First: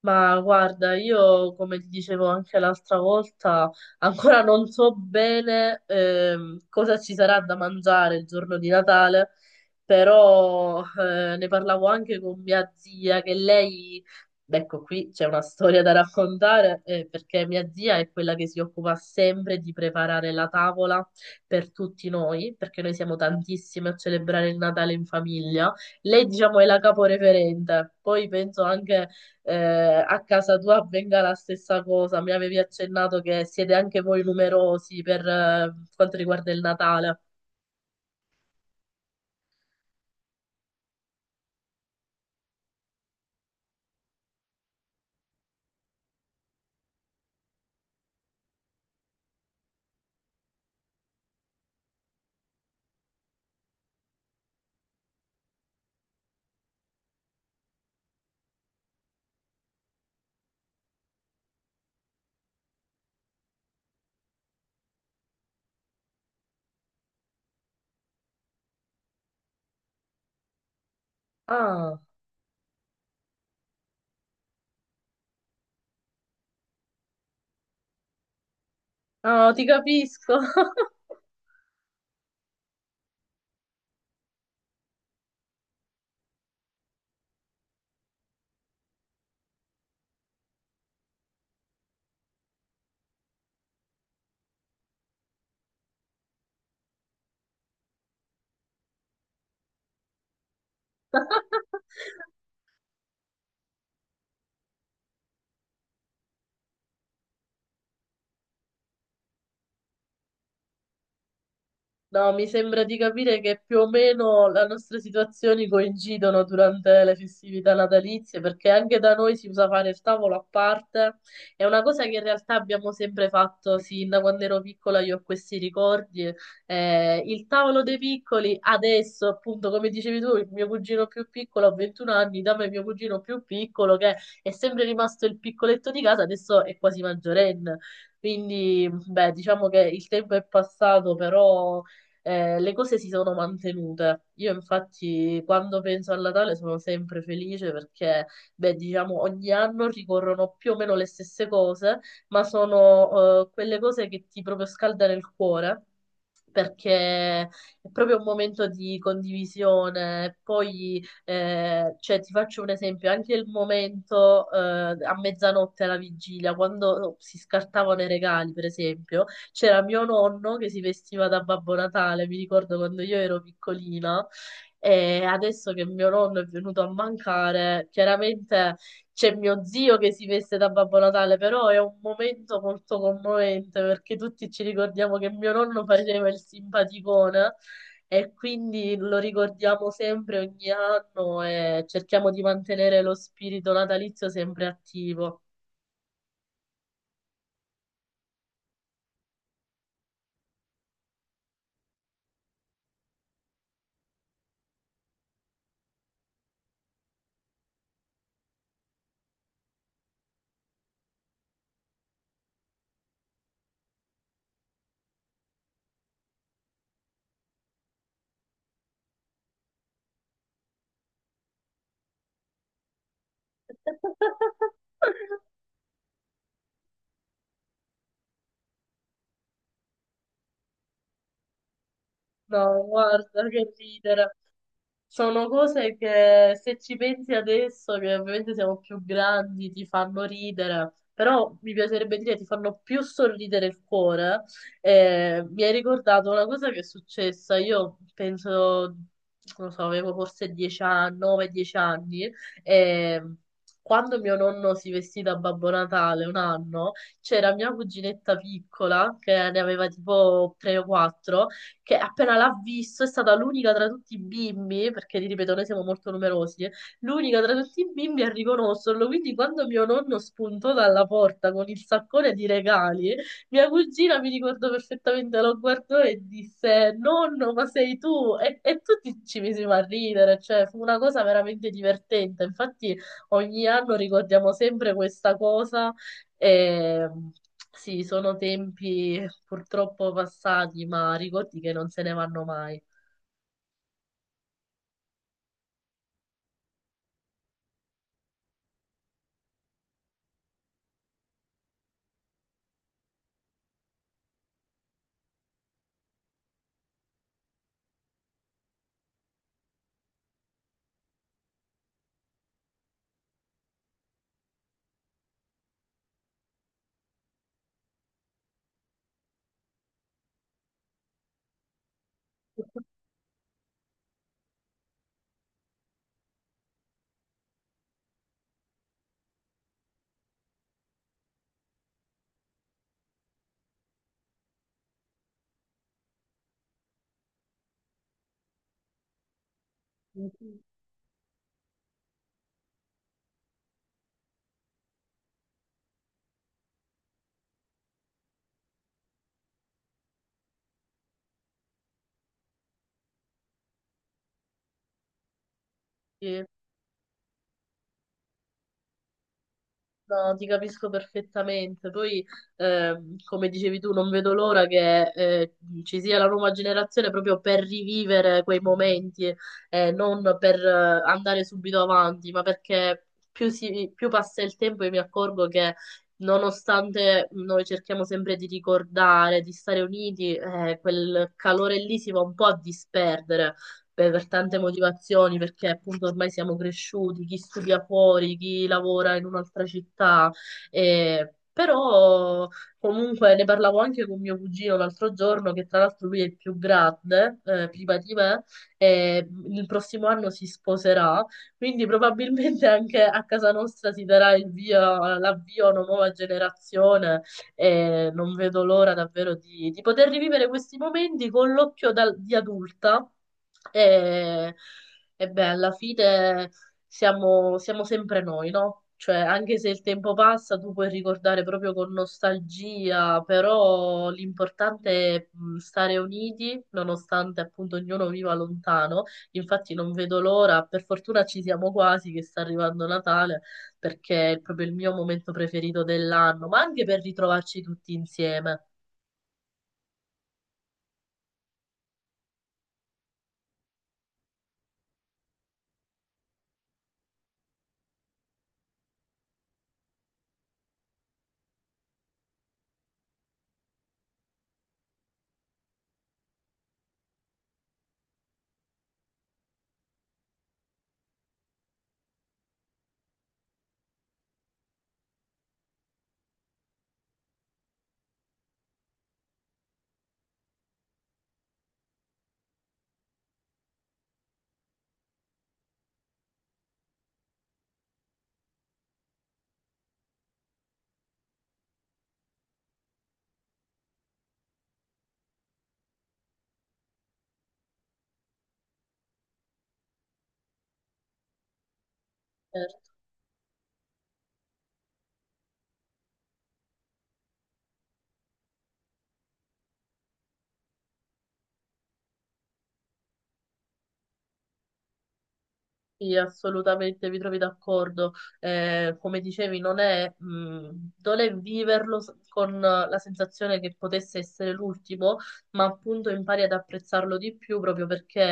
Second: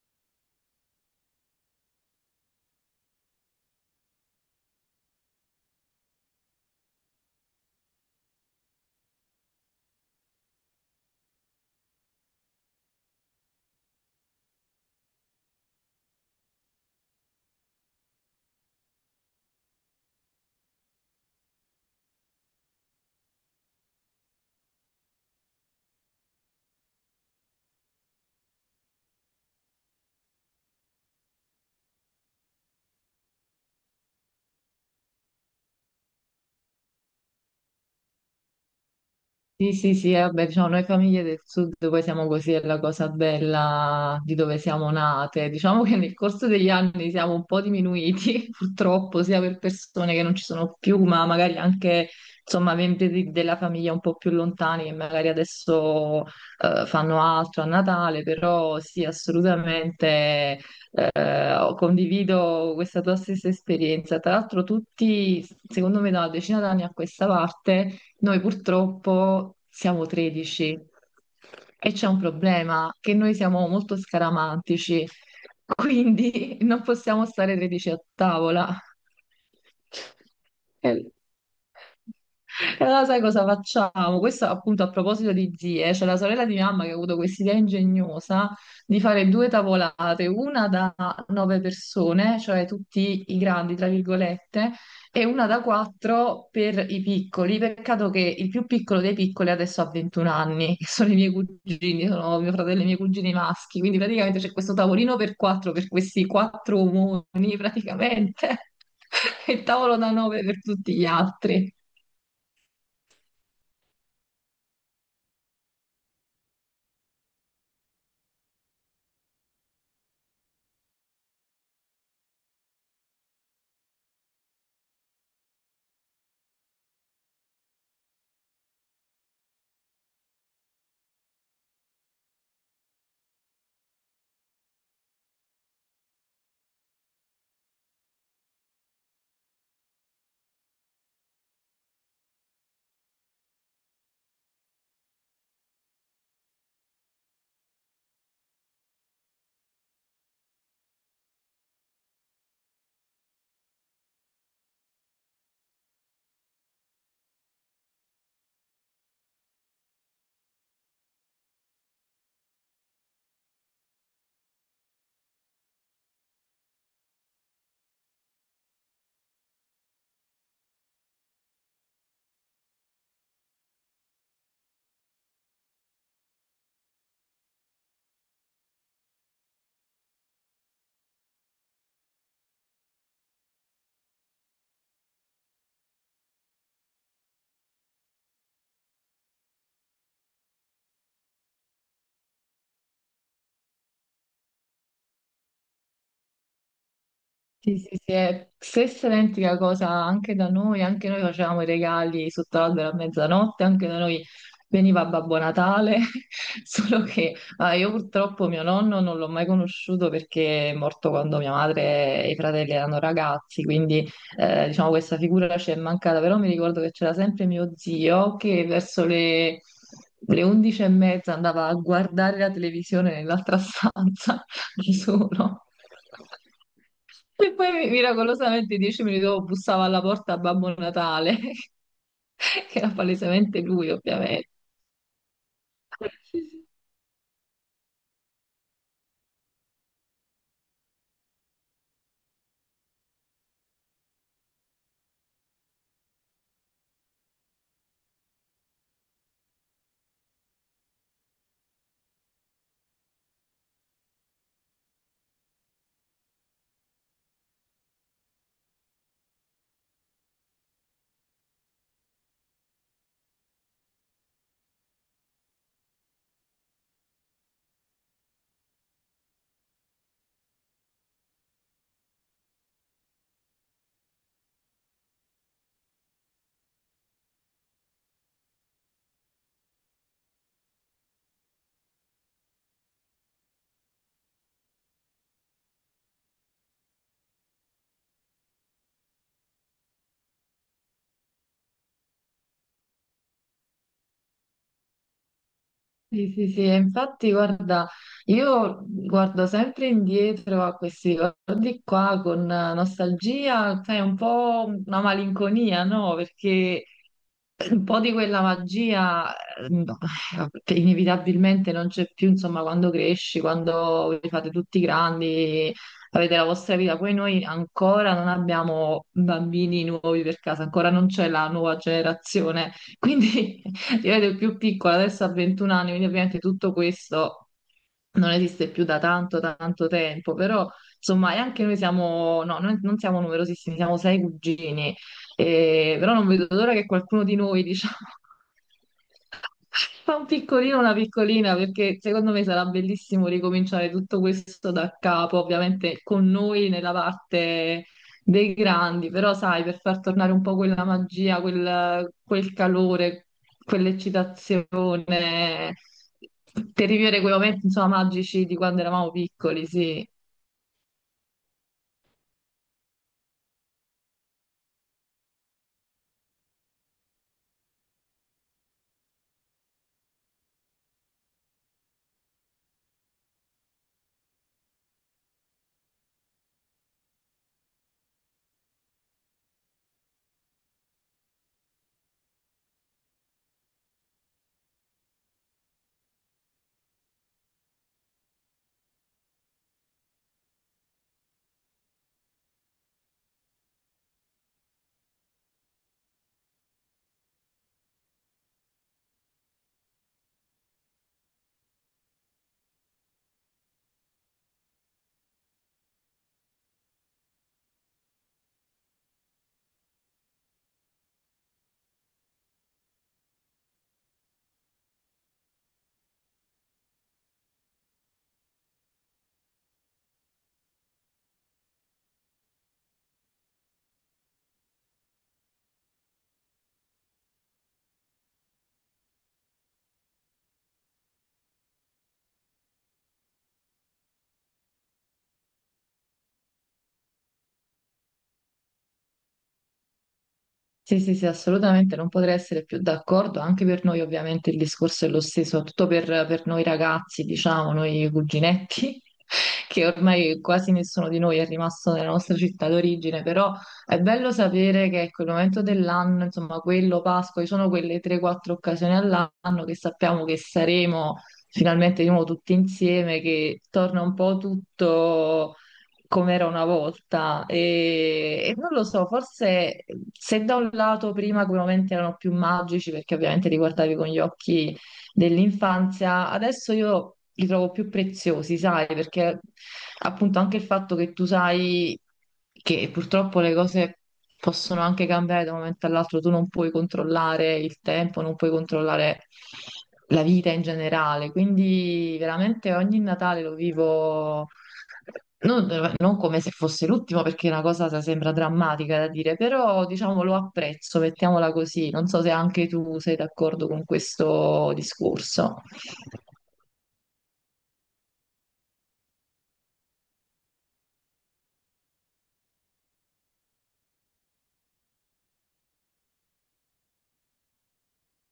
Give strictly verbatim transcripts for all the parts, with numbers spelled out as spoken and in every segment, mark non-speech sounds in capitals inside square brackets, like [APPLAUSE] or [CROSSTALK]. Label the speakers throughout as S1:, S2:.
S1: Ma guarda, io come ti dicevo anche l'altra volta, ancora non so bene, ehm, cosa ci sarà da mangiare il giorno di Natale, però eh, ne parlavo anche con mia zia, che lei, ecco qui c'è una storia da raccontare, eh, perché mia zia è quella che si occupa sempre di preparare la tavola per tutti noi, perché noi siamo tantissime a celebrare il Natale in famiglia. Lei, diciamo, è la caporeferente, poi penso anche eh, a casa tua avvenga la stessa cosa. Mi avevi accennato che siete anche voi numerosi per eh, quanto riguarda il Natale.
S2: Sì, sì, sì, eh, vabbè, diciamo, noi famiglie del sud poi siamo così, è la cosa bella di dove siamo nate. Diciamo che nel corso degli anni siamo un po' diminuiti, [LAUGHS] purtroppo, sia per persone che non ci sono più, ma magari anche, insomma, membri di- della famiglia un po' più lontani che magari adesso eh, fanno altro a Natale, però sì, assolutamente eh, condivido questa tua stessa esperienza. Tra l'altro tutti, secondo me, da una decina d'anni a questa parte noi purtroppo siamo tredici, e
S1: Ah,
S2: c'è un problema, che noi siamo molto scaramantici, [LAUGHS] quindi non possiamo stare tredici a tavola.
S1: ah, ti capisco.
S2: Eh,
S1: [LAUGHS]
S2: e allora sai cosa facciamo? Questo appunto a proposito di zie, c'è la sorella di mia mamma che ha avuto quest'idea ingegnosa di fare due tavolate, una da nove persone, cioè tutti i grandi, tra virgolette, e una da quattro per i piccoli. Peccato che il più piccolo dei piccoli adesso ha ventuno anni, che sono i miei cugini, sono mio fratello e i miei cugini maschi, quindi praticamente c'è questo tavolino per quattro, per questi quattro omoni praticamente, [LAUGHS] e il tavolo da nove per tutti gli altri.
S1: No, mi sembra di capire che più o meno le nostre situazioni coincidono durante le festività natalizie, perché anche da noi si usa fare il tavolo a parte. È una cosa che in realtà abbiamo sempre fatto sin da quando ero piccola, io ho questi ricordi. Eh, il tavolo dei piccoli, adesso, appunto, come dicevi tu, il mio cugino più piccolo ha ventuno anni, da me mio cugino più piccolo, che è sempre rimasto il piccoletto di casa, adesso è quasi maggiorenne. Quindi, beh, diciamo che il tempo è passato, però eh, le cose si sono mantenute. Io infatti quando penso al Natale sono sempre felice perché, beh, diciamo, ogni anno ricorrono più o meno le stesse cose, ma sono eh, quelle cose che ti proprio scaldano il cuore. Perché è proprio un momento di condivisione. Poi, eh, cioè, ti faccio un esempio: anche il momento, eh, a mezzanotte alla vigilia, quando si scartavano i regali, per esempio, c'era mio nonno che si vestiva da Babbo Natale, mi ricordo quando io ero piccolina, e adesso che mio nonno è venuto a mancare, chiaramente c'è mio zio che si veste da Babbo Natale, però è un momento molto commovente perché tutti ci ricordiamo che mio nonno faceva il simpaticone e quindi lo ricordiamo sempre ogni anno e cerchiamo di mantenere lo spirito natalizio sempre attivo.
S2: Sì, sì, sì, è stessa identica cosa anche da noi, anche noi facevamo i regali sotto l'albero a mezzanotte, anche da noi veniva Babbo Natale, [LAUGHS] solo che ah, io purtroppo mio nonno non l'ho mai conosciuto perché è morto quando mia madre e i fratelli erano ragazzi, quindi eh, diciamo questa figura ci è mancata, però mi ricordo che c'era sempre mio zio che verso le... Le undici e mezza andava a guardare la televisione nell'altra stanza [LAUGHS] da
S1: [LAUGHS]
S2: solo. E poi miracolosamente dieci minuti dopo bussava alla porta Babbo Natale, [LAUGHS] che
S1: No,
S2: era
S1: guarda
S2: palesemente
S1: che
S2: lui,
S1: ridere.
S2: ovviamente.
S1: Sono cose che se ci pensi adesso, che ovviamente siamo più grandi, ti fanno ridere, però mi piacerebbe dire ti fanno più sorridere il cuore. Eh, mi hai ricordato una cosa che è successa, io penso, non lo so, avevo forse dieci anni, nove dieci anni, e quando mio nonno si vestì da Babbo Natale un anno, c'era mia cuginetta piccola, che ne aveva tipo tre o quattro, che appena l'ha visto è stata l'unica tra tutti i bimbi, perché ti ripeto, noi siamo molto numerosi, eh, l'unica tra tutti i bimbi a riconoscerlo. Quindi quando mio nonno spuntò dalla porta con il saccone di regali, mia cugina, mi ricordo perfettamente, lo guardò e disse: Nonno, ma sei tu? E, e tutti ci misimo a ridere, cioè fu una cosa veramente divertente. Infatti, ogni anno ricordiamo sempre questa cosa. E sì, sono tempi purtroppo passati, ma ricordi che non se ne vanno mai.
S2: Sì, sì, sì, e infatti guarda, io guardo sempre indietro a questi ricordi qua con nostalgia, sai, un po' una malinconia, no? Perché un po' di quella magia eh, no, eh, inevitabilmente non c'è più, insomma, quando cresci, quando vi fate tutti grandi, avete la vostra vita. Poi noi ancora non abbiamo bambini nuovi per casa, ancora non c'è la nuova generazione. Quindi [LAUGHS] io ero il più piccola, adesso ha ventuno anni, quindi ovviamente tutto questo non esiste più da tanto, tanto tempo, però insomma, e anche noi siamo, no, noi non siamo numerosissimi, siamo sei cugini eh, però non vedo l'ora che qualcuno di noi, diciamo, [LAUGHS] fa un
S1: Mhm.
S2: piccolino, una piccolina, perché secondo me sarà bellissimo ricominciare tutto questo da capo, ovviamente con noi nella parte dei grandi, però sai, per far tornare un po' quella magia, quel, quel calore, quell'eccitazione, per rivivere quei momenti, insomma, magici di quando eravamo piccoli, sì.
S1: No, ti capisco perfettamente. Poi, ehm, come dicevi tu, non vedo l'ora che eh, ci sia la nuova generazione proprio per rivivere quei momenti, eh, non per eh, andare subito avanti, ma perché più, si- più passa il tempo io mi accorgo che nonostante noi cerchiamo sempre di ricordare, di stare uniti, eh, quel calore lì si va un po' a disperdere per tante motivazioni, perché appunto ormai siamo cresciuti, chi studia fuori, chi lavora in un'altra città, e- però comunque ne parlavo anche con mio cugino l'altro giorno, che tra l'altro lui è il più grande, eh, prima di me, e il prossimo anno si sposerà, quindi probabilmente anche a casa nostra si darà il via, l'avvio a una nuova generazione e non vedo l'ora davvero di, di poter rivivere questi momenti con l'occhio dal- di adulta. E, e beh, alla fine siamo, siamo sempre noi, no? Cioè, anche se il tempo passa, tu puoi ricordare proprio con nostalgia, però l'importante è, mh, stare uniti, nonostante appunto ognuno viva lontano. Infatti non vedo l'ora, per fortuna ci siamo quasi che sta arrivando Natale perché è proprio il mio momento preferito dell'anno, ma anche per ritrovarci tutti insieme.
S2: Sì, sì, sì, assolutamente, non potrei essere più d'accordo, anche per noi ovviamente il discorso è lo stesso, soprattutto per, per noi ragazzi, diciamo, noi cuginetti, [LAUGHS] che ormai quasi nessuno di noi è rimasto nella nostra città d'origine, però è bello sapere che ecco, il momento dell'anno, insomma, quello Pasqua, ci sono quelle tre quattro occasioni all'anno che sappiamo che saremo finalmente di nuovo tutti insieme, che torna un po' tutto come era una volta. E, e non lo so, forse se da un lato prima sicuramente erano più magici perché ovviamente li guardavi con gli occhi dell'infanzia, adesso io li trovo più preziosi, sai, perché appunto anche il fatto che tu sai che purtroppo le cose possono anche cambiare da un momento all'altro, tu non puoi controllare il tempo, non puoi controllare la vita in generale, quindi veramente
S1: Eh,
S2: ogni Natale lo vivo non, non come se fosse l'ultimo, perché è una cosa se- sembra drammatica da dire, però diciamo lo apprezzo, mettiamola così, non so se anche tu sei d'accordo con questo discorso.
S1: sì, assolutamente, vi trovi d'accordo. Eh, come dicevi, non è, mh, non è viverlo s- con eh, la sensazione che potesse essere l'ultimo, ma appunto impari ad apprezzarlo di più proprio perché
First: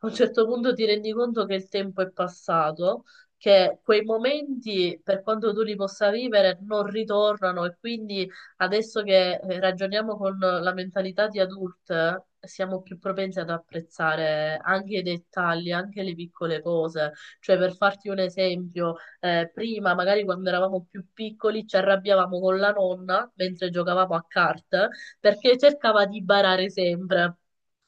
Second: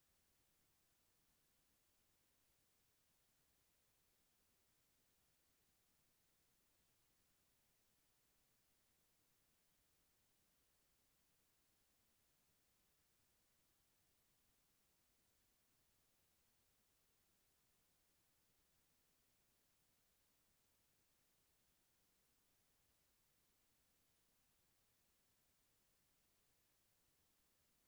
S1: a un certo punto ti rendi conto che il tempo è passato. Che quei momenti, per quanto tu li possa vivere, non ritornano e quindi adesso che eh, ragioniamo con la mentalità di adulte, siamo più propensi ad apprezzare anche i dettagli, anche le piccole cose. Cioè, per farti un esempio, eh, prima, magari quando eravamo più piccoli, ci arrabbiavamo con la nonna mentre giocavamo a carte perché cercava di barare sempre.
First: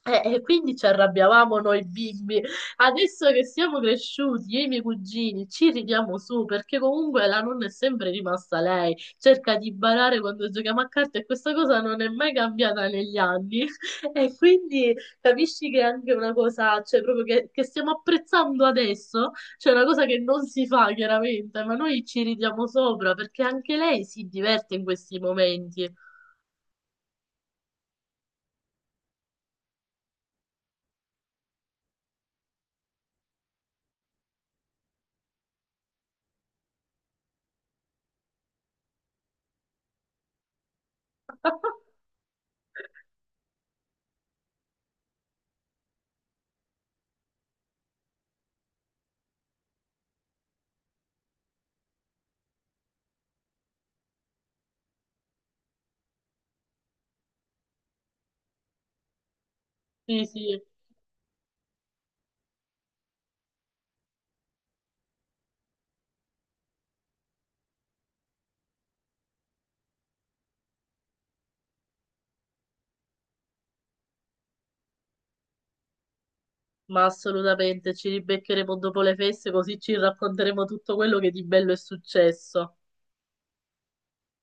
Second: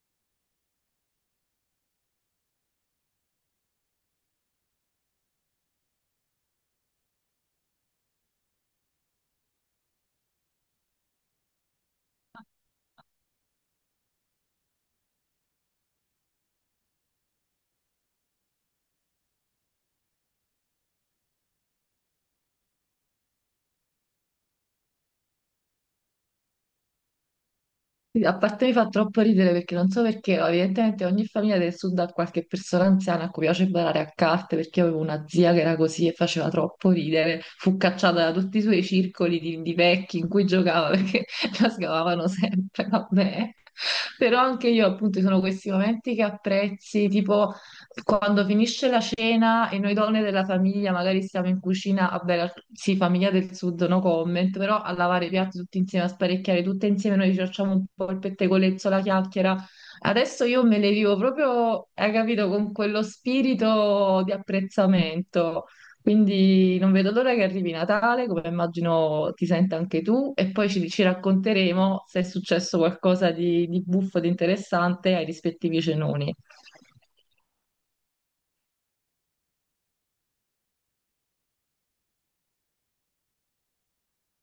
S1: Eh, E quindi ci arrabbiavamo noi bimbi. Adesso che siamo cresciuti, io e i miei cugini ci ridiamo su perché comunque la nonna è sempre rimasta lei. Cerca di barare quando giochiamo a carte e questa cosa non è mai cambiata negli anni. [LAUGHS] E quindi capisci che è anche una cosa, cioè proprio che, che stiamo apprezzando adesso, cioè una cosa che non si fa chiaramente, ma noi ci ridiamo sopra perché anche lei si diverte in questi momenti.
S2: Sì, a parte mi fa troppo ridere perché non so perché, ma evidentemente ogni famiglia del sud ha qualche persona anziana a cui piace barare a carte, perché io avevo una zia che era così e faceva troppo ridere, fu cacciata da tutti i suoi circoli di, di vecchi in cui giocava perché [LAUGHS] la
S1: [LAUGHS]
S2: scavavano sempre, vabbè. Però anche io appunto ci sono questi momenti che apprezzi, tipo quando finisce la cena e noi donne della famiglia magari siamo in cucina, vabbè, la- sì, famiglia del sud, no comment, però a lavare i piatti tutti insieme, a sparecchiare tutte insieme, noi ci facciamo un po' il pettegolezzo, la chiacchiera.
S1: Sì,
S2: Adesso
S1: sì.
S2: io me le vivo proprio, hai capito, con quello spirito di apprezzamento. Quindi non vedo l'ora che arrivi Natale, come immagino ti senta anche tu, e poi ci, ci racconteremo se è successo qualcosa di, di buffo, di interessante ai rispettivi cenoni.
S1: Ma assolutamente, ci ribeccheremo dopo le feste così ci racconteremo tutto quello che di bello è successo.